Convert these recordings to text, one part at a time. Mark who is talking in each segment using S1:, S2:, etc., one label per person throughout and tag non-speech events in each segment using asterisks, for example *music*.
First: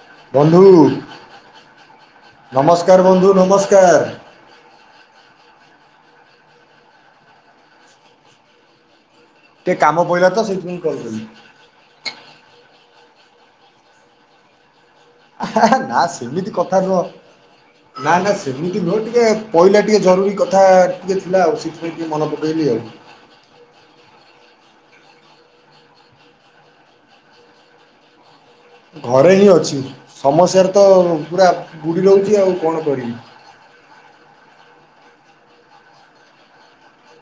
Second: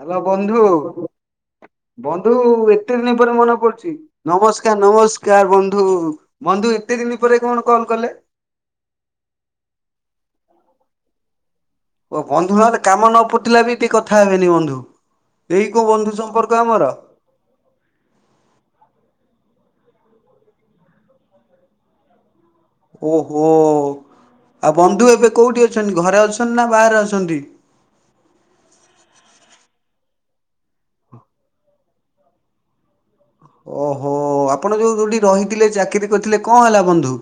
S1: Hello ବନ୍ଧୁ ବନ୍ଧୁ ଏତେ
S2: ନମସ୍କାର
S1: ଦିନ
S2: ବନ୍ଧୁ
S1: ପରେ ମନେ ପଡୁଛି।
S2: ନମସ୍କାର।
S1: ନମସ୍କାର ନମସ୍କାର ବନ୍ଧୁ ବନ୍ଧୁ ଏତେ ଦିନ ପରେ କଣ କଲ କଲେ।
S2: ଟିକେ କାମ ପଇଲା ତ ସେଇଥିପାଇଁ କଲ କରଦେଲି।
S1: ଓ ବନ୍ଧୁ ନଲେ କାମ ନ ପୁଟିଲା ବି ଟିକେ କଥା ହେବେନି ବନ୍ଧୁ। ଏଇ କୋଉ
S2: ନା
S1: ବନ୍ଧୁ ସମ୍ପର୍କ
S2: ସେମିତି କଥା
S1: ଆମର
S2: ନୁହ। ନା ନା ସେମିତି ନୁହେଁ ଟିକେ ପଇଲା ଟିକେ ଜରୁରୀ କଥା ଟିକେ ଥିଲା ଆଉ ସେଥିପାଇଁ ଟିକେ ମନେ ପକେଇଲି ଆଉ।
S1: ଓହୋ ଆଉ ବନ୍ଧୁ ଏବେ କୋଉଠି ଅଛନ୍ତି ଘରେ ଅଛନ୍ତି ନା ବାହାରେ ଅଛନ୍ତି?
S2: ଘରେ ହିଁ ଅଛି ସମସ୍ୟାରେ ତ ପୁରା ବୁଡ଼ି ରହୁଛି ଆଉ କଣ କରିବି।
S1: ଓହୋ ଆପଣ ଯୋଉ ଯୋଉଠି ରହିଥିଲେ ଚାକିରି କରିଥିଲେ କଣ ହେଲା ବନ୍ଧୁ।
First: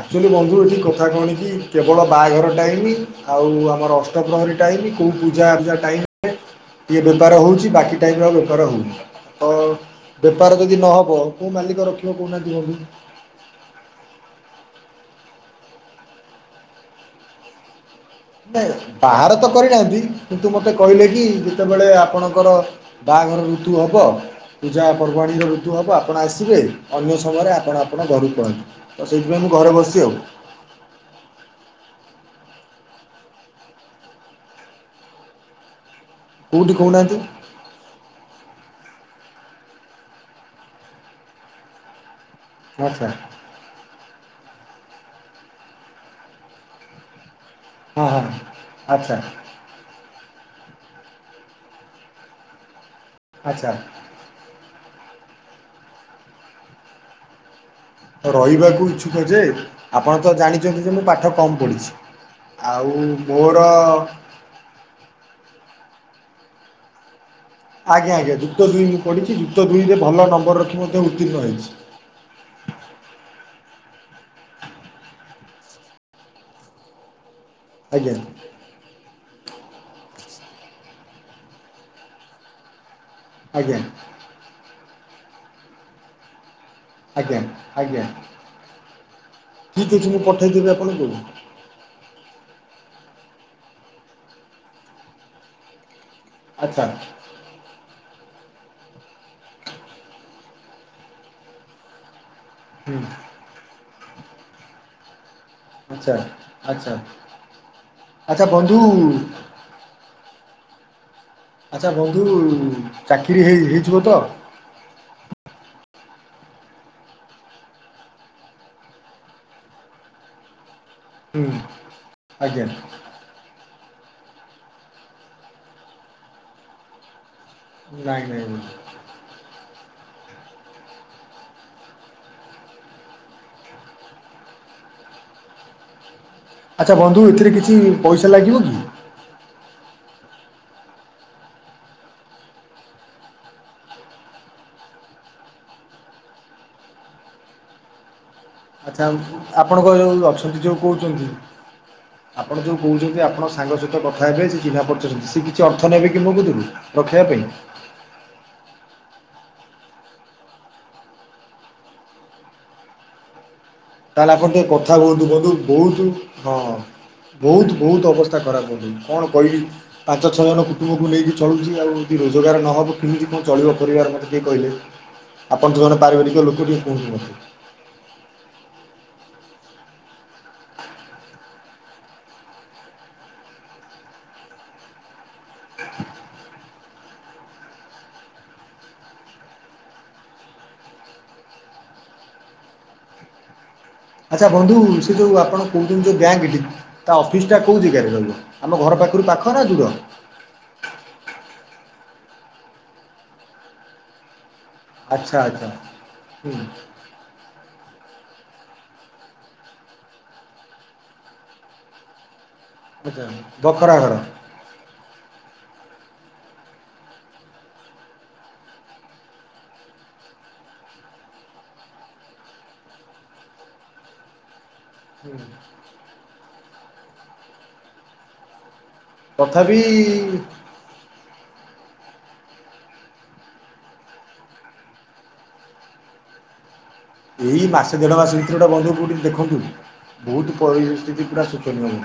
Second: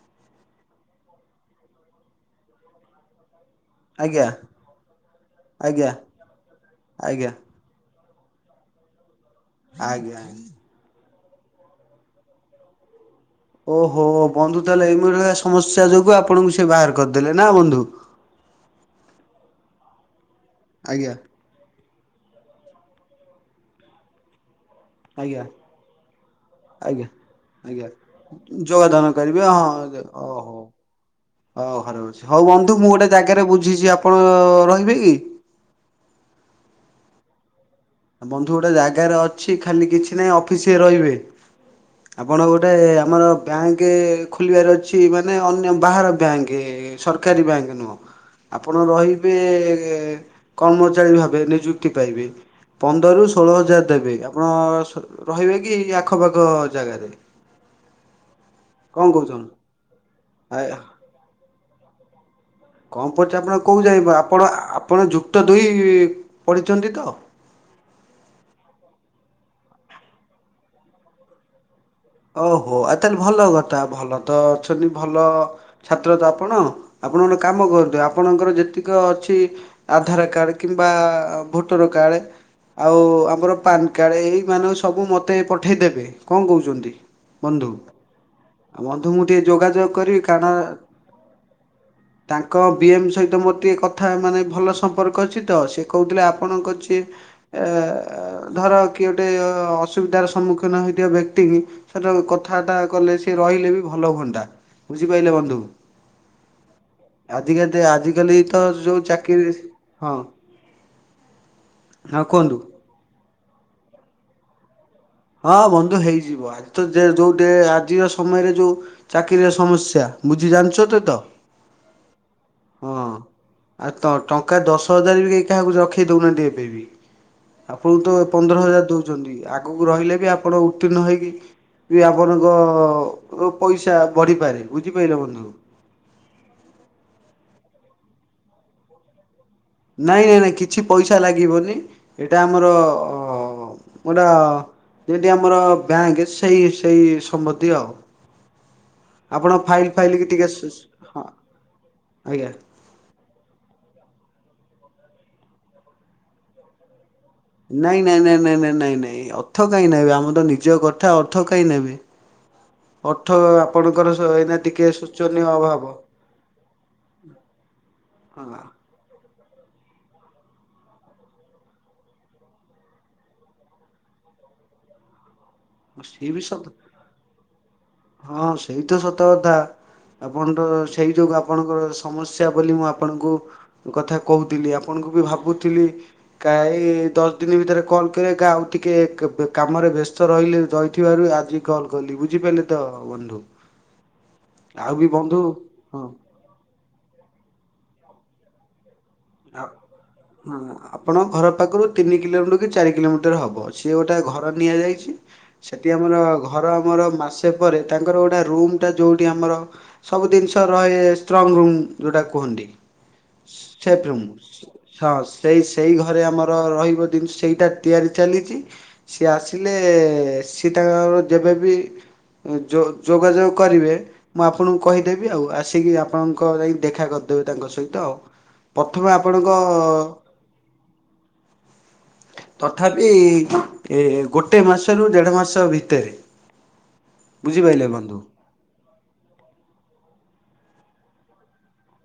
S2: ଆକ୍ଚୁଆଲି ବନ୍ଧୁ ଏଠି କଥା କଣ କି କେବଳ ବାହାଘରଟାଇମି ଆଉ। ମୋର
S1: ଆଜ୍ଞା
S2: ଅଷ୍ଟପ୍ରହରୀ ଟାଇମ୍ କୋଉ ପୂଜା ଆର୍ଜା
S1: ଆଜ୍ଞା
S2: ଟାଇମ୍। ଇଏ
S1: ଆଜ୍ଞା
S2: ବେପାର ହେଉଛି ବାକି ଟାଇମ୍ ରେ ବେପାର ହେଉନି ତ
S1: ଆଜ୍ଞା।
S2: ବେପାର ଯଦି ନହବ କୋଉ ମାଲିକ ରଖିବ କହୁନାହାନ୍ତି ଭ
S1: ଓହୋ ବନ୍ଧୁ ତାହେଲେ ଏଇମିରିଆ ସମସ୍ୟା ଯୋଗୁଁ ଆପଣଙ୍କୁ ସେ ବାହାର କରିଦେଲେ ନା ବନ୍ଧୁ।
S2: ନା ବାହାର ତ କରିନାହାନ୍ତି କିନ୍ତୁ ମତେ କହିଲେ
S1: ଆଜ୍ଞା।
S2: କି ଯେତେବେଳେ ଆପଣଙ୍କର ବାହାଘର ଋତୁ ହବ
S1: ଆଜ୍ଞା
S2: ପୂଜାପର୍ବାଣୀର ଋତୁ ହେବ ଆପଣ ଆସିବେ
S1: ଆଜ୍ଞା
S2: ଅନ୍ୟ ସମୟରେ ଆପଣ
S1: ଆଜ୍ଞା
S2: ଆପଣ ଘରକୁ ପଳନ୍ତୁ।
S1: ଯୋଗଦାନ
S2: ତଉ
S1: କରିବେ
S2: ସେଇଥିପାଇଁ ମୁଁ ଘରେ
S1: ହଁ
S2: ବସି ଆଉ।
S1: ଓହୋ। ହଉ ଘରେ କରଛି ହଉ ବନ୍ଧୁ ମୁଁ ଗୋଟେ ଜାଗାରେ ବୁଝିଛି ଆପଣ ରହିବେ କି?
S2: କେଉଁଠି କହୁନାହାନ୍ତି?
S1: ବନ୍ଧୁ ଗୋଟେ ଜାଗାରେ ଅଛି ଖାଲି କିଛି ନାହିଁ ଅଫିସ ରହିବେ। ଆପଣ ଗୋଟେ
S2: ଆଚ୍ଛା
S1: ଆମର ବ୍ୟାଙ୍କ ଖୋଲିବାର ଅଛି ମାନେ ଅନ୍ୟ ବାହାର ବ୍ୟାଙ୍କ ସରକାରୀ ବ୍ୟାଙ୍କ।
S2: ହଁ ହଁ।
S1: ନୁହ ଆପଣ
S2: ଆଚ୍ଛା
S1: ରହିବେ କର୍ମଚାରୀ ଭାବେ ନିଯୁକ୍ତି ପାଇବେ। ପନ୍ଦରରୁ ଷୋହଳ
S2: ଆଚ୍ଛା
S1: ହଜାର ଦେବେ ଆପଣ ରହିବେ କି ଆଖପାଖ ଜାଗାରେ?
S2: ରହିବାକୁ
S1: କଣ
S2: ଇଚଛୁକ ଯେ
S1: କହୁଛନ୍ତି?
S2: ଆପଣ ତ
S1: ଆ
S2: ଜାଣିଛନ୍ତି ଯେ ମୁଁ ପାଠ କମ ପଢିଛି।
S1: କଣ ପୁଛି ଆପଣ କଉ ଯାଇବେ ଆପଣ ଆପଣ ଯୁକ୍ତ ଦୁଇ ପଢ଼ିଛନ୍ତି ତ?
S2: ଆଜ୍ଞା ଆଜ୍ଞା ଯୁକ୍ତ ଦୁଇ ମୁଁ ପଢିଛି ଯୁକ୍ତ ଦୁଇରେ ଭଲ ନମ୍ବର ରଖି ମଧ୍ୟ ଉତ୍ତୀର୍ଣ୍ଣ ହେଇଛି।
S1: ଓହୋ ଆଉ ତାହେଲେ ଭଲ କଥା ଭଲ ତ ଅଛନ୍ତି ଭଲ ଛାତ୍ର ତ ଆପଣ। ଆପଣମାନେ କାମ କରନ୍ତୁ
S2: ଆଜ୍ଞା
S1: ଆପଣଙ୍କର ଯେତିକି ଅଛି ଆଧାର କାର୍ଡ କିମ୍ବା ଭୋଟର କାର୍ଡ ଆଉ ଆଙ୍କର
S2: ଆଜ୍ଞା
S1: ପାନ୍ କାର୍ଡ଼ ଏଇମାନ ସବୁ ମୋତେ ପଠାଇଦେବେ କଣ କହୁଛନ୍ତି?
S2: ଆଜ୍ଞା
S1: ବନ୍ଧୁ
S2: ଆଜ୍ଞା।
S1: ଆଉ ବନ୍ଧୁ ମୁ ଟିକିେ ଯୋଗାଯୋଗ
S2: ଠିକ୍ ଅଛି ମୁଁ
S1: କରି କାରଣ
S2: ପଠେଇଦେବି ଆପଣଙ୍କୁ
S1: ତାଙ୍କ ବି ଏମ୍ ସହିତ ମୋର ଟିକେ କଥା ମାନେ ଭଲ ସମ୍ପର୍କ ଅଛି ତ ସେ କହୁଥିଲେ
S2: ଆଚ୍ଛା
S1: ଆପଣଙ୍କଛି। ଏ ଧର କି ଗୋଟେ ଅସୁବିଧାର ସମ୍ମୁଖୀନ ହେଇଥିବା ବ୍ୟକ୍ତି କି ସେଟ କଥାଟା
S2: ହୁଁ
S1: କଲେ ସି ରହିଲେ ବି ଭଲ ହୁଅନ୍ତା ବୁଝିପାରିଲେ ବନ୍ଧୁ।
S2: ଆଚ୍ଛା ଆଚ୍ଛା
S1: ଆଜିକାଲି ଆଜିକାଲି
S2: ଆଚ୍ଛା
S1: ତ
S2: ବନ୍ଧୁ
S1: ଯୋଉ ଚାକିରି ହଁ।
S2: ଆଚ୍ଛା
S1: ହଁ
S2: ବନ୍ଧୁ
S1: କୁହନ୍ତୁ।
S2: ଚାକିରି ହେଇ ହେଇଯିବ ତ?
S1: ହଁ ବନ୍ଧୁ ହେଇଯିବ ଆଜି ତ *unintelligible* ଆଜିର ସମୟରେ ଯୋଉ ଚାକିରିଆ ସମସ୍ୟା ବୁଝି ଜାଣିଛ ତ ତ।
S2: ହୁଁ ଆଜ୍ଞା।
S1: ହଁ। ଆଉ ତ ଟଙ୍କା ଦଶ ହଜାର ବି କେହି କାହାକୁ ରଖାଇ ଦେଉନାହାନ୍ତି ଏବେ ବି। ଆପଣଙ୍କୁ ତ
S2: ନାଇଁ ନାଇଁ
S1: ପନ୍ଦର
S2: ନାଇଁ।
S1: ହଜାର ଦଉଛନ୍ତି ଆଗକୁ ରହିଲେ ବି ଆପଣ ଉତ୍ତୀର୍ଣ ହେଇକି ବି ଆପଣଙ୍କ ପଇସା ବଢିପାରେ ବୁଝିପାରିଲ ବନ୍ଧୁ।
S2: ଆଚ୍ଛା ବନ୍ଧୁ ଏଥିରେ କିଛି ପଇସା ଲାଗିବ କି?
S1: ନାଇଁ ନାଇଁ ନାଇଁ କିଛି ପଇସା ଲାଗିବନି ଏଇଟା ଆମର ହ ମୁଟା ଯଠି ଆମର ବ୍ୟାଙ୍କ ସେଇ ସେଇ ସମ୍ବତ୍ତି ଆଉ।
S2: ଆଚ୍ଛା
S1: ଆପଣ ଫାଇଲ
S2: ଆପଣଙ୍କ
S1: ଫାଇଲ
S2: ଯୋଉ
S1: କି ଟିକେ
S2: ଅଛନ୍ତି ଯୋଉ
S1: ହଁ
S2: କହୁଛନ୍ତି
S1: ଆଜ୍ଞା।
S2: ଆପଣ ଯୋଉ କହୁଛନ୍ତି ଆପଣ ସାଙ୍ଗ ସହିତ କଥା ହେବେ ସେଏ ଚିହ୍ନା ପଚଛନ୍ତି ସି କିଛି ଅର୍ଥ ନେବେ କି ମୋ ପାଖରୁ ରଖିବା ପାଇଁ?
S1: ନାଇଁ ନାଇଁ ନାଇଁ ନାଇଁ ନାଇଁ ନାଇଁ ନାଇଁ ଅର୍ଥ କାଇହିଁ ନେବେ ଆମ ତ ନିଜ କଥା ଅର୍ଥ କାଇଁ ନେବେ। ହ ଅର୍ଥ ଆପଣଙ୍କର
S2: ତାହେଲେ ଆପଣ
S1: ଏଇନା ଟିକେ
S2: କଥା ହୁଅନ୍ତୁ
S1: ଶୋଚନୀୟ
S2: ବନ୍ଧୁ
S1: ଅଭାବ।
S2: ବହୁତ ହଁ ବହୁତ ବହୁତ ଅବସ୍ଥା ଖରାପ ହଉଛି କଣ କହିବି। ପାଞ୍ଚ ଛଅ ଜଣ କୁଟୁମ୍ବକୁ ନେଇକି ଚଳୁଛି ଆଉ ଯଦି ରୋଜଗାର ନ ହେବ କେମିତି କଣ ଚଳିବ ପରିବାର ମୋତେ ଟିକେ କହିଲେ।
S1: ହ
S2: ଆପଣ ତ ଜଣେ ପାରିବାରିକ ଲୋକ ଟିକେ କହନ୍ତୁ ମତେ।
S1: ହଁ ସେଇ ତ ସତ କଥା। ଆପଣର ସେଇ ଯୋଉୁ ଆପଣଙ୍କର ସମସ୍ୟା ବୋଲି ମୁଁ ଆପଣଙ୍କୁ କଥା କହୁଥିଲି ଆପଣଙ୍କୁ ବି ଭାବୁଥିଲି। କା ଏ ଦଶ ଦିନ ଭିତରେ କଲ୍ କରିବା କା ଆଉ ଟିକେ କାମରେ ବ୍ୟସ୍ତ ରହିଲେ ରହିଥିବାରୁ ଆଜି କଲ କଲି ବୁଝିପାରିଲେ ତ ବନ୍ଧୁ
S2: ଆଚ୍ଛା ବନ୍ଧୁ
S1: ଆଉ ବି
S2: ସେ ଯୋଉ
S1: ବନ୍ଧୁ
S2: ଆପଣ କହୁଛନ୍ତି
S1: ହଁ
S2: ଯୋଉ ବ୍ୟାଙ୍କ ଏଠି ତା ଅଫିସଟା କେଉଁ ଜାଗାରେ ରହିବ ଆମ ଘର ପାଖରୁ ପାଖ
S1: ଆ
S2: ନା ଦୂର
S1: ହଁ ଆପଣଙ୍କ ଘର ପାଖରୁ ତିନି କିଲୋମିଟର କି ଚାରି କିଲୋମିଟର ହବ ସିଏ ଗୋଟେ ଘର ନିଆଯାଇ
S2: ଆଚ୍ଛା ଆଚ୍ଛା
S1: ସେଠି ଆମର
S2: ହୁଁ
S1: ଘର ଆମର ମାସେ ପରେ ତାଙ୍କର ଗୋଟେ ରୁମ ଟା ଯୋଉଠି ଆମର ସବୁ ଜିନିଷ ରହେ ଷ୍ଟ୍ରଙ୍ଗ ରୁମ୍ ଯେଉଁଟା କୁହନ୍ତି
S2: ଆଚଛା ବଖରା
S1: ସେଫ୍
S2: ଘର
S1: ରୁମ୍। ହଁ ସେଇ ସେଇ ଘରେ ଆମର ରହିବ ଜିନିଷ ସେଇଟା ତିଆରି ଚାଲିଛି ସିଏ ଆସିଲେ ସି ତାଙ୍କର ଯେବେବ ଯ ଯୋଗାଯୋଗ କରିବେ। ମୁଁ ଆପଣଙ୍କୁ କହିଦେବି
S2: ହୁଁ
S1: ଆଉ ଆସିକି ଆପଣଙ୍କ ଯାଇ ଦେଖା କରିଦେବି ତାଙ୍କ ସହିତ ଆଉ। ପ୍ରଥମେ ଆପଣଙ୍କ
S2: ତଥାପି
S1: ତଥାପି ଏ ଗୋଟେ ମାସରୁ ଦେଢ଼ ମାସ ଭିତରେ
S2: ଏଇ
S1: ବୁଝିପାରିଲେ
S2: ମାସେ
S1: ବନ୍ଧୁ।
S2: ଦେଢ଼ ମାସ ଭିତରେଟା ବନ୍ଧୁ କେଉଠିକି ଦେଖନ୍ତୁ ବହୁତ ପରିସ୍ଥିତି ପୁରା ଶୋଚନୀୟ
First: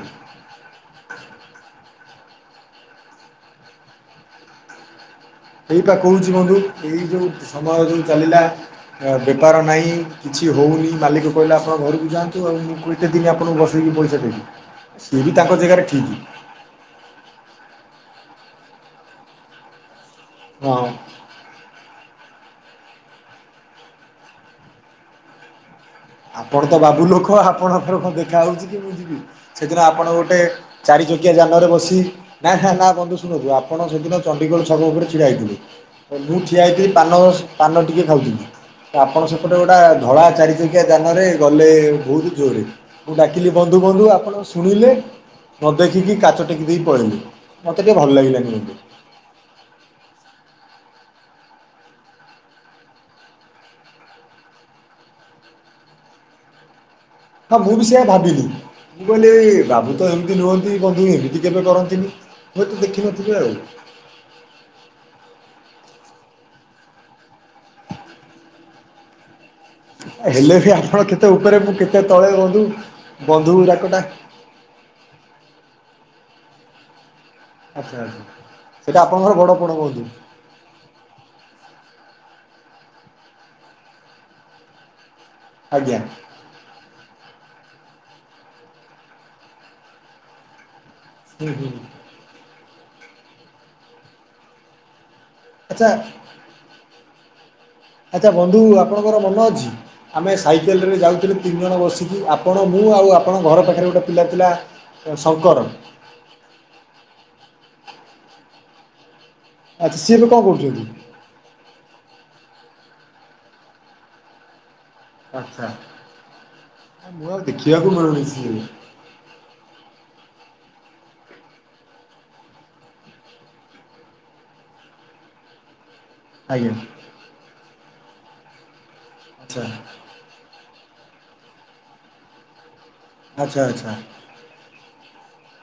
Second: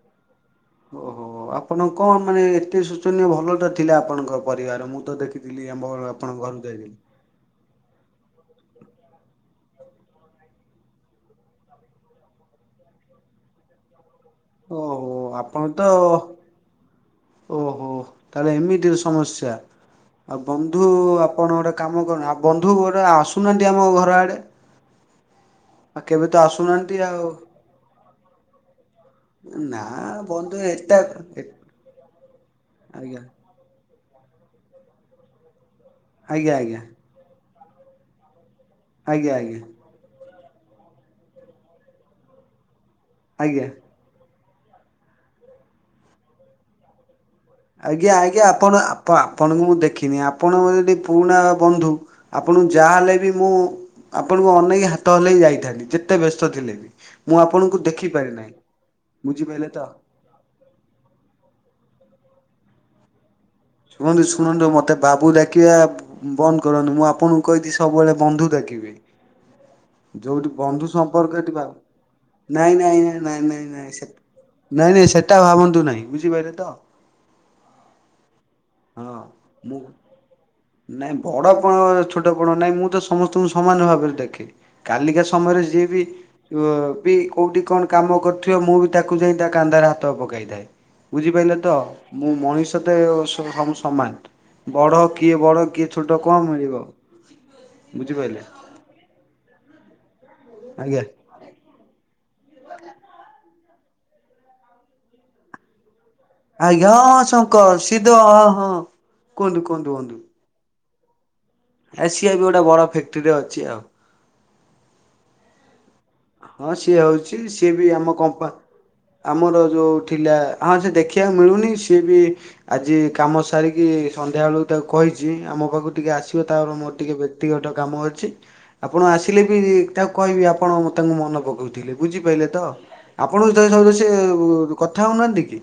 S1: ଓହୋ ଆପଣ କଣ ମାନେ ଏତେ ଶୋଚନୀୟ ଭଲ ତ ଥିଲା ଆପଣଙ୍କ ପରିବାର। ମୁଁ ତ ଦେଖ
S2: ଏଇପା କହୁଛି ବନ୍ଧୁ ଏଇ ଯୋଉ ସମୟ ଯୋଉ ଚାଲିଲା ବେପାର ନାହିଁ କିଛି ହଉନି ମାଲିକ କହିଲା ଆପଣଙ୍କ ଘରକୁ ଯାଆନ୍ତୁ। ଆଉ ମୁଁ କେତେ ଦିନ ଆପଣ ବସିକି ପଇସା ଦେବି।
S1: ଓହୋ
S2: ସିଏ ବି ତାଙ୍କ
S1: ଆପଣ
S2: ଜାଗାରେ
S1: ତ
S2: ଠିକ୍
S1: ଓହୋ ତାହେଲେ ଏମିତି ସମସ୍ୟା ଆଉ ବନ୍ଧୁ
S2: ହଁ
S1: ଆପଣ ଗୋଟେ କାମ କରୁନ୍ତୁ ଆଉ ବନ୍ଧୁ ଘର ଆସୁନାହାନ୍ତି ଆମ ଘର ଆଡେ। ଆଉ କେବେ ତ ଆସୁନାହାନ୍ତି ଆଉ।
S2: ଆପଣଙ୍କ ସହ କଣ ଦେଖାହଉଛି କି ମୁଁ ଯିବି। ସେଦିନ
S1: ନା
S2: ଆପଣ ଗୋଟେ
S1: ବନ୍ଧୁ ଏଟା
S2: ଚାରି ଚକିଆ ଯାନରେ ବସି। ନା ନା ନା ବନ୍ଧୁ
S1: ଆଜ୍ଞା
S2: ଶୁଣନ୍ତୁ ଆପଣ ସେଦିନ ଚଣ୍ଡିଗଡ଼ ଛକ ଉପରେ ଛିଡ଼ା ହେଇଥିଲେ। ମୁଁ
S1: ଆଜ୍ଞା
S2: ଠିଆ
S1: ଆଜ୍ଞା
S2: ହେଇଥିଲି ପାନ ପାନ ଟିକେ ଖାଉଥିଲ ଆପଣ
S1: ଆଜ୍ଞା
S2: ସେପଟେ
S1: ଆଜ୍ଞା
S2: ଗୋଟେ ଧଳା ଚାରି ଆଜ୍ଞା ଯାନରେ ଗଲେ ବହୁତ ଜୋରେ, ମୁଁ ଡାକିଲି
S1: ଆଜ୍ଞା।
S2: ବନ୍ଧୁ ବନ୍ଧୁ ଆପଣ ଶୁଣିଲେ ମତେ ଦେଖିକି କାଚ ଟେକି ଦେଇ ପଳେଇଲିି ମତେ ଟିକେ ଭଲ ଲାଗିଲା କିନ୍ତୁ।
S1: ତ ଆପଣଙ୍କୁ ମୁଁ ଦେଖିନି ଆପଣ ଯଦି ପୁରୁଣା ବନ୍ଧୁ ଆପଣଙ୍କୁ ଯାହାହେଲେ ବି ମୁଁ। ଆପଣଙ୍କୁ ଅନେଇକ ହାତ ହଲେଇ ଯାଇଥାନ୍ତି ଯେତେ ବ୍ୟସ୍ତ ଥିଲେ ବି।
S2: ହଁ ମୁଁ
S1: ଆପଣଙ୍କୁ
S2: ବି ସେୟା
S1: ଦେଖିପାରି
S2: ଭାବିଲି
S1: ନାହିଁ
S2: ମୁଁ କହିଲି ଏଇ ବାବୁ ତ ଏମିତି ନୁହ ବଧେ ଏମିତି କେବେ କରନ୍ତିନି ହୁଏ ତ ଦେଖିନଥିବେ ଆଉ।
S1: ଶୁଣନ୍ତୁ ଶୁଣନ୍ତୁ ମୋତେ ବାବୁ ଡାକିବା ବନ୍ଦ କରନ୍ତୁ ମୁଁ ଆପଣଙ୍କୁ କହିଥିଲି ସବୁବେଳେ ବନ୍ଧୁ ଡକିବେ। ଯୋଉଠି
S2: ହେଲେ ବି
S1: ବନ୍ଧୁ
S2: ଆପଣ କେତେ
S1: ସମ୍ପର୍କ
S2: ଉପରେ
S1: ଥିବ
S2: ମୁଁ କେତେ ତଳେ ବନ୍ଧୁ
S1: ନାଇଁ ନାଇଁଁ ନାଇଁ
S2: ବନ୍ଧୁ
S1: ନାଇଁ ନାଇଁ
S2: ଗୁରାକଟା
S1: ସେ ନାଇଁ ନାଇଁ ସେଟା ଭାବନ୍ତୁ ନାହିଁ, ବୁଝିପାରିଲେ ତ?
S2: ଆଚ୍ଛା ଆଛା ସେଇଟା
S1: ହଁ
S2: ଆପଣଙ୍କର ବଡ ପର୍ବ
S1: ମୁଁ
S2: ବଧେ।
S1: ନାଇଁ ବଡ କଣ ଛୋଟ କଣ ନାଇଁ ମୁଁ ତ ସମସ୍ତଙ୍କୁ ସମାନ ଭାବରେ ଦେଖେ। କାଲିକା ସମୟରେ ଯିଏ
S2: ଆଜ୍ଞା
S1: ବି ବି କୋଉଠି କଣ କାମ କରୁଥିବ, ମୁଁ ବି ତାକୁ ଯାଇ ତା କାନ୍ଦାର ହାତ ପକେଇଥାଏ।
S2: ହୁଁ
S1: ବୁଝିପାରିଲେ
S2: ହୁଁ
S1: ତ ମୁଁ ମଣିଷ ତ ସବୁ ସମାନ ବଡ କିଏ ବଡ କିଏ
S2: ଆଚ୍ଛା
S1: ଛୋଟ କଣ ମିଳିବ।
S2: ଆଚ୍ଛା
S1: ବୁଝିପାରିଲେ
S2: ବନ୍ଧୁ ଆପଣଙ୍କର ମନେ ଅଛି ଆମେ ସାଇକେଲରେ
S1: ଆଜ୍ଞା।
S2: ଯାଉଥିଲେ ତିନି ଜଣ ବସି କି ଆପଣ ମୁଁ ଆଉ ଆପଣଙ୍କ ଘର ପାଖରେ ଗୋଟେ ପିଲା ଥିଲା ଶଙ୍କର।
S1: ଆଜ୍ଞା ହଁ ହଁ ଶଙ୍କର ସି ଏ ତ ହ ହଁ। କୁହନ୍ତୁ କୁହନ୍ତୁ
S2: ଆଚ୍ଛା
S1: କୁହନ୍ତୁ
S2: ସିଏ ଏବେ କଣ କରୁଛନ୍ତି?
S1: ସିଏ ଏବେ ଗୋଟେ ବଡ ଫ୍ୟାକ୍ଟ୍ରିରେ ଅଛି ଆଉ।
S2: ଆଚ୍ଛା।
S1: ହଁ ସିଏ
S2: ମୁଁ ଆଉ
S1: ହଉଛି ସିଏ ବି
S2: ଦେଖିବାକୁ
S1: ଆମ
S2: ମିଳୁନି ସିଏ
S1: କମ୍ପା ଆମର ଯେଉଁ ଥିଲା ହଁ ସେ ଦେଖିବାକୁ ମିଳୁନି ସିଏ ବି ଆଜି କାମ ସାରିକି ସନ୍ଧ୍ୟା ବେଳକୁ ତାକୁ କହିଚି ଆ ମୋ ପାଖକୁ ଟିକେ ଆସ
S2: ଆଜ୍ଞା
S1: ତାର ମୋର ଟିକେ ବ୍ୟକ୍ତିଗତ କାମ ଅଛି। ଆପଣ ଆସିଲେ ବି
S2: ଆଚ୍ଛା
S1: ତାକୁ କହିବି ଆପଣ ତାଙ୍କୁ ମନ ପକଉଥିଲେ ବୁଝିପାରିଲେ ତ। ଆପଣ
S2: ଆଚ୍ଛା
S1: ଙ୍କୁ।
S2: ଆଚ୍ଛା
S1: *unintelligible* କଥା ହଉନାହାଁନ୍ତି କି?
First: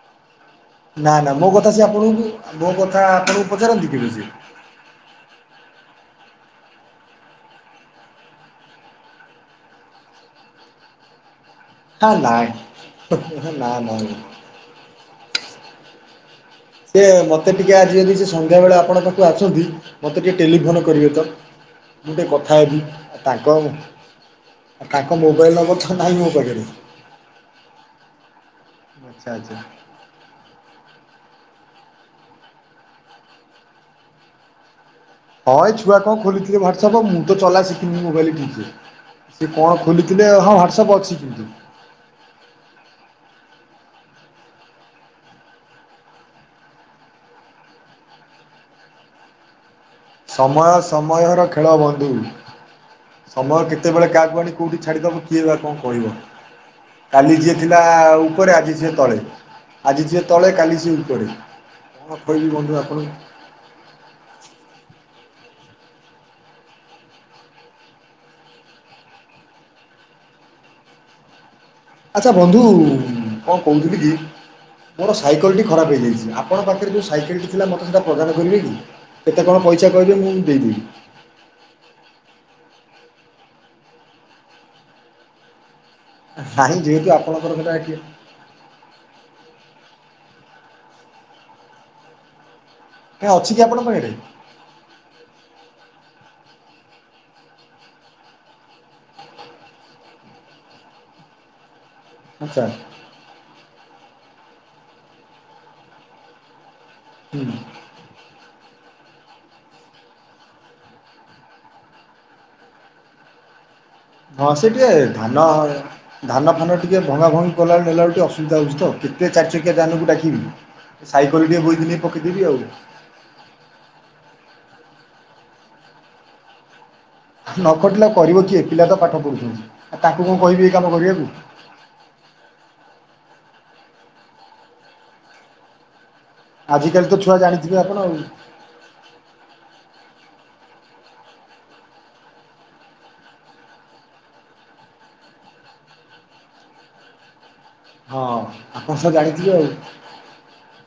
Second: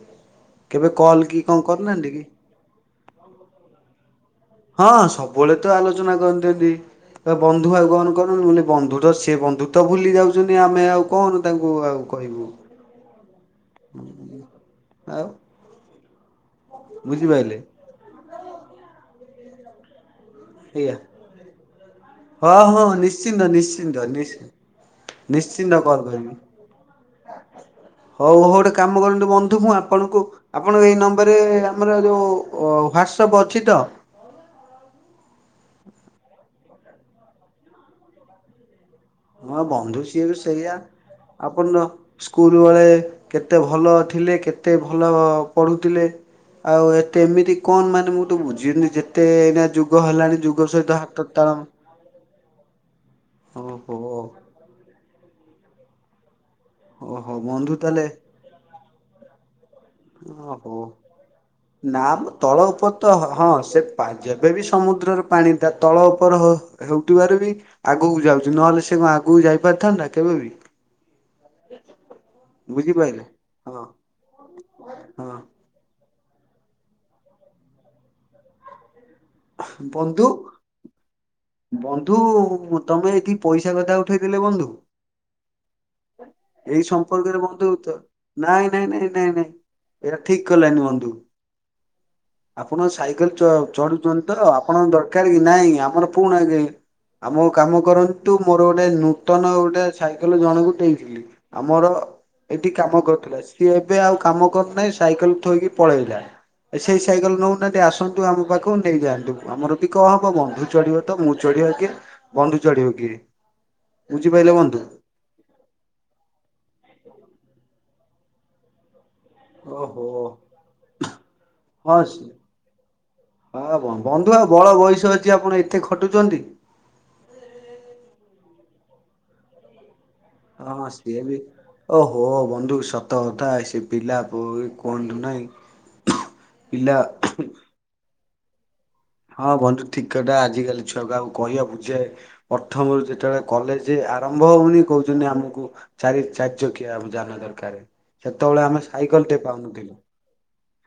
S1: କେବେ
S2: ନା
S1: କଲ୍
S2: ନା
S1: କି
S2: ମୋ
S1: କଣ
S2: କଥା ସିଏ
S1: କରୁନାହାନ୍ତି କି?
S2: ଆପଣଙ୍କୁ ମୋ କଥା ଆପଣଙ୍କୁ ପଚାରନ୍ତି କେବେ ସେ?
S1: ହଁ ସବୁବେଳେ ତ ଆଲୋଚନା କରନ୍ତି ଏଠି। ଏ ବନ୍ଧୁ ଆଉ କଣ *unintelligible* ମୁଁ କହିଲି ବନ୍ଧୁ ତ ସେ ବନ୍ଧୁତ୍ଵ ଭୁଲି ଯାଉଛନ୍ତି ଆମେ ଆଉ କଣ ତାଙ୍କୁ ଆଉ
S2: ହଁ ନାଇଁ
S1: କହିବୁ।
S2: *unintelligible*
S1: ଆଉ
S2: ସେ ମତେ
S1: ବୁଝିପାରିଲେ
S2: ଟିକେ ଆଜି ଯଦି ସେ ସନ୍ଧ୍ୟା ବେଳେ ଆପଣଙ୍କ ପାଖକୁ ଆସନ୍ତି ମୋତେ ଟିକେ ଟେଲିଫୋନ୍
S1: ଏଇଆ।
S2: କରିବେ ତ। ମୁଁ ଟିକେ
S1: ହଁ
S2: କଥା
S1: ହଁ
S2: ହେବି। ଆଉ
S1: ନିଶ୍ଚିନ୍ତ
S2: ତାଙ୍କ
S1: ନିଶ୍ଚିନ୍ତ ନିଶ୍ଚି
S2: ତାଙ୍କ ମୋବାଇଲ
S1: ନିଶ୍ଚିନ୍ତ
S2: ନମ୍ୱର ତ
S1: କଲ୍
S2: ନାହିଁ ମୋ
S1: କରିବି।
S2: ପାଖେରେ।
S1: ହଉ ଗୋଟେ କାମ କରନ୍ତୁ
S2: ଆଚ୍ଛା ଆଚ୍ଛା
S1: ବନ୍ଧୁ ମୁଁ ଆ ଆପଣଙ୍କୁ ଆପଣଙ୍କ ଏଇ ନମ୍ବରରେ ଆମର ଯୋଉ ହ୍ଵାଟସପ୍ ଅଛି ତ?
S2: ହଁ ଏ ଛୁଆ କଣ ଖୋଲିଥିବେ ହ୍ୱାଟସପ୍। ମୁଁ ତ ଚଲା ଶିଖିନି ମୋବାଇଲ କିଛି। ସିଏ
S1: ହଁ
S2: କଣ
S1: ବନ୍ଧୁ ସିଏ
S2: ଖୋଲିଥିବେ
S1: ବି
S2: ହଁ
S1: ସେଇଆ
S2: ହ୍ୱାଟସପ୍ ଅଛି।
S1: ଆପଣ ସ୍କୁଲ ବେଳେ କେତେ ଭଲ ଥିଲେ, କେତେ ଭଲ ପଢ଼ୁଥିଲେ। ଆଉ ଏତେ ଏମିତି କଣ ମାନେ ମୁଁ ତ ବୁଝିିନି ଯେତେ ଏଇନା ଯୋ
S2: ସମୟ ସମୟର ଖେଳ ବନ୍ଧୁ। ସମୟ କେତେ
S1: ଓହୋ
S2: କେତେବେଳେ କାହାକୁ ଆଣି କୋଉଠି ଛାଡିଦବ କିଏ ବା କଣ କହିବ।
S1: ଓହୋ
S2: କାଲି ଯିଏ
S1: ବନ୍ଧୁ
S2: ଥିଲା
S1: ତାହେଲେ
S2: ଆଉ ଉପରେ ଆଜି ସିଏ ତଳେ। ଆଜି ଯିଏ ତଳେ କାଲି
S1: ଓହୋ।
S2: ସିଏ ଉପରେ।
S1: ନା
S2: କଣ
S1: ମ
S2: କହିବି
S1: ତଳ
S2: ବନ୍ଧୁ
S1: ଉପର ତ
S2: ଆପଣଙ୍କୁ।
S1: ହଁ ସେ *unintelligible* ପାଇଁ ବି ସମୁଦ୍ରରୁ ପାଣି ତା ତଳ ଉପର ହେଉଥିବାରୁ ବି ଆଗକୁ ଯାଉଚି ନହେଲେ ସେ କଣ ଆଗକୁ ଯାଇ ପାରିଥାନ୍ତା କେବେ ବିି।
S2: ଆଚ୍ଛା ବନ୍ଧୁ
S1: ବୁଝିପାରିଲେ
S2: କଣ
S1: ହଁ
S2: କହୁଥିଲି କି ମୋର
S1: ହଁ
S2: ସାଇକଲ୍ ଟି ଖରାପ ହେଇଯାଇଚି। ଆପଣଙ୍କ ପାଖରେ ଯୋଉ ସାଇକେଲଟି ଥିଲା ମୋତେ ସେଟା ପ୍ରଦାନ କରିବେ କି? କେତେ କଣ ପଇସା କହିଲେ
S1: ବନ୍ଧୁ
S2: ମୁଁ ଦେଇଦେବି।
S1: ବନ୍ଧୁ ତମେ ଏଠି ପଇସା କଥା ଉଠେଇ ଦେଲେ ବନ୍ଧୁ।
S2: ନାହିଁ
S1: ଏଇ
S2: ଯେହେତୁ
S1: ସମ୍ପର୍କରେ
S2: ଆପଣଙ୍କର ସେଟା
S1: ବନ୍ଧୁତ୍ଵ
S2: କିଏ
S1: ନାଇଁ ନାଇଁ ନାଇଁ ନାଇଁ ନାଇଁ ଏଇରା ଠିକ୍ କଲେନି ବନ୍ଧୁ। ଆପଣ
S2: କାଇଁ
S1: ସାଇକେଲ ଚ
S2: ଅଛି କି ଆପଣଙ୍କ ପାଖରେ?
S1: ଚଢୁଛନ୍ତି ତ ଆପଣଙ୍କ ଦରକାର କି ନାଇଁ ଆମର ପୁରୁଣା କାଇଁ ଆମ କୁ କାମ କରନ୍ତୁ ମୋର ଗୋଟେ ନୂତନ ଗୋଟେ ସାଇକେଲ ଜଣକୁ ଦେଇଥିଲି ଆମର
S2: ଆଚ୍ଛା
S1: ଏଠି କାମ କରୁଥିଲା। ସିଏ ଏବେ ଆଉ କାମ କରୁନାହିଁ ସାଇକେଲ ଥୋଇକି ପଳେଇଲା। ସେଇ ସାଇକେଲ
S2: ହୁଁ
S1: ନଉନାହାନ୍ତି। ଆସନ୍ତୁ ଆମ ପାଖରୁ ନେଇଯାନ୍ତୁ। ଆମର ବି କଣ ହବ। ବନ୍ଧୁ ଚଢିବ ତ ମୁଁ ଚଢିବା କିଏ ବନ୍ଧୁ ଚଢିବ କିଏ।
S2: ହଁ
S1: ବୁଝିପାରିଲେ
S2: ସେ
S1: ବନ୍ଧୁ।
S2: ଟିକେ ଧାନ ଧାନ ଫାନ ଟିକେ ଭଙ୍ଗା ଭଙ୍ଗି କଲା ବେଳୁ ନେଲା ବେଳକୁ ଟିକେ ଅସୁବିଧା ହଉଚି ତ। ଚାରି ଚକିଆ
S1: ଓହୋ।
S2: ଯାନକୁ ଡାକିବି। ସାଇକେଲ ଟିଏ ବୋହିକି
S1: ହଁ
S2: ନେଇକି ପକେଇଦେବି ଆଉ।
S1: ହଁ ବନ୍ଧୁ ଆଉ ବଳ ବୟସ ଅଛି ଆପଣ ଏତେ ଖଟୁଛନ୍ତି?
S2: ନ ଖଟିଲେ ଆଉ କରିବ କିଏ? ପିଲା ତ ପାଠ ପଢ଼ୁଛନ୍ତି। ତାକୁ ମୁଁ କହି
S1: ହଁ ସିଏ ବି ଓହୋ ବନ୍ଧୁ ସତ କଥା, ସେ ପିଲା *unintelligible* କୁହନ୍ତୁ ନାଇଁ।
S2: ଆଜିକାଲି ତ ଛୁଆ ଜାଣିଥିବେ ଆପଣ ଆଉ।
S1: ହଁ ବନ୍ଧୁ ଠିକ୍ କଥା ଆଜିକାଲି ଛୁଆ ଙ୍କୁ ଆଉ କହିବା ବୁଝେ ପ୍ରଥମରୁ ଯେତେବେଳେ କଲେଜ ଆରମ୍ଭ ହଉନି କହୁଛନ୍ତି ଆମକୁ ଚାରି ଚାରି ଚକିଆ ଯାନ ଦରକାର।
S2: ହଁ
S1: ସେତେବେଳେ ଆମେ
S2: ଆପଣ ତ
S1: ସାଇକେଲ ଟେ
S2: ଜାଣିଥିବେ ଆଉ
S1: ପାଉନଥିଲୁ।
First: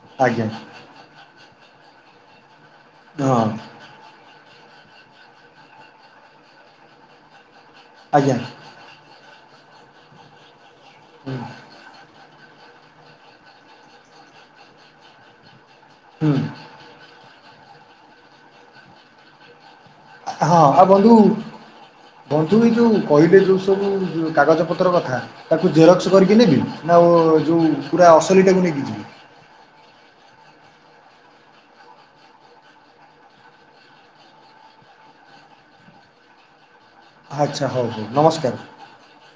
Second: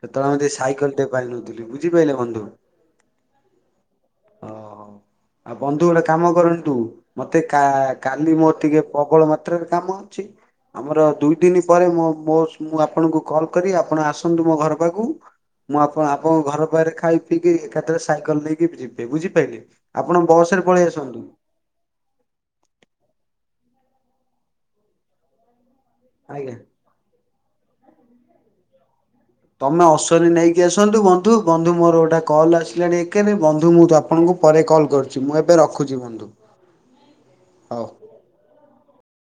S1: ସେତେବେଳେ
S2: ଆଜ୍ଞା
S1: ଆମେ ସାଇକେଲ ଟେ ପାଇନଥିଲୁ ବୁଝିପାରିଲେ ବନ୍ଧୁ।
S2: ହଁ।
S1: ଓୋ ଆଉ ବନ୍ଧୁ ଗୋଟେ କାମ କରନ୍ତ ତୁ ମତେ କା କାଲି
S2: ଆଜ୍ଞା
S1: ମୋର ଟିକେ ପ୍ରବଳ ମାତ୍ରାରେ କାମ ଅଛି ଆମର
S2: ହୁଁ।
S1: ଦୁଇ ଦିନ ପରେ ମୋ ମୋ ମୁଁ ଆପଣଙ୍କୁ କଲ୍ କରି ଆପଣ ଆସନ୍ତୁ ମୋ ଘର ପାଖକୁ ମୁଁ ଆପଣ
S2: ହୁଁ
S1: ଆପଣଙ୍କ ଘର ପାଖରେ ଖାଇ ି ଏକାଥରେ ସାଇକେଲ ନେଇକି ଯିବେ ବୁଝିପାରିଲେ ଆପଣ ବସ ରେ
S2: ହଁ ଆଉ
S1: ପଳେଇ
S2: ବନ୍ଧୁ
S1: ଆସନ୍ତୁ
S2: ବନ୍ଧୁ ଯୋଉ କହିଲେ ଯୋଉ ସବୁ କାଗଜପତ୍ର କଥା ତାକୁ ଜେରକ୍ସ କରିକି
S1: ଆଜ୍ଞା।
S2: ନେବି ନା ଯେଉଁ ପୁରା ଅସଲିଟାକୁ ନେଇକି ଯିବି
S1: ତମେ ଅଶ୍ିନୀ ନେଇକି ଆସନ୍ତୁ ବନ୍ଧୁ ବନ୍ଧୁ ମୋର ଗୋଟେ କଲ୍ ଆସିଲାଣି ଏକେନି ବନ୍ଧୁ ମୁଁ ତ ଆପଣଙ୍କୁ ପରେ କଲ୍ କରୁଛି ମୁଁ ଏବେ ରଖୁଛି ବନ୍ଧୁ
S2: ଆଚ୍ଛା ହଉ ହଉ ନମସ୍କାର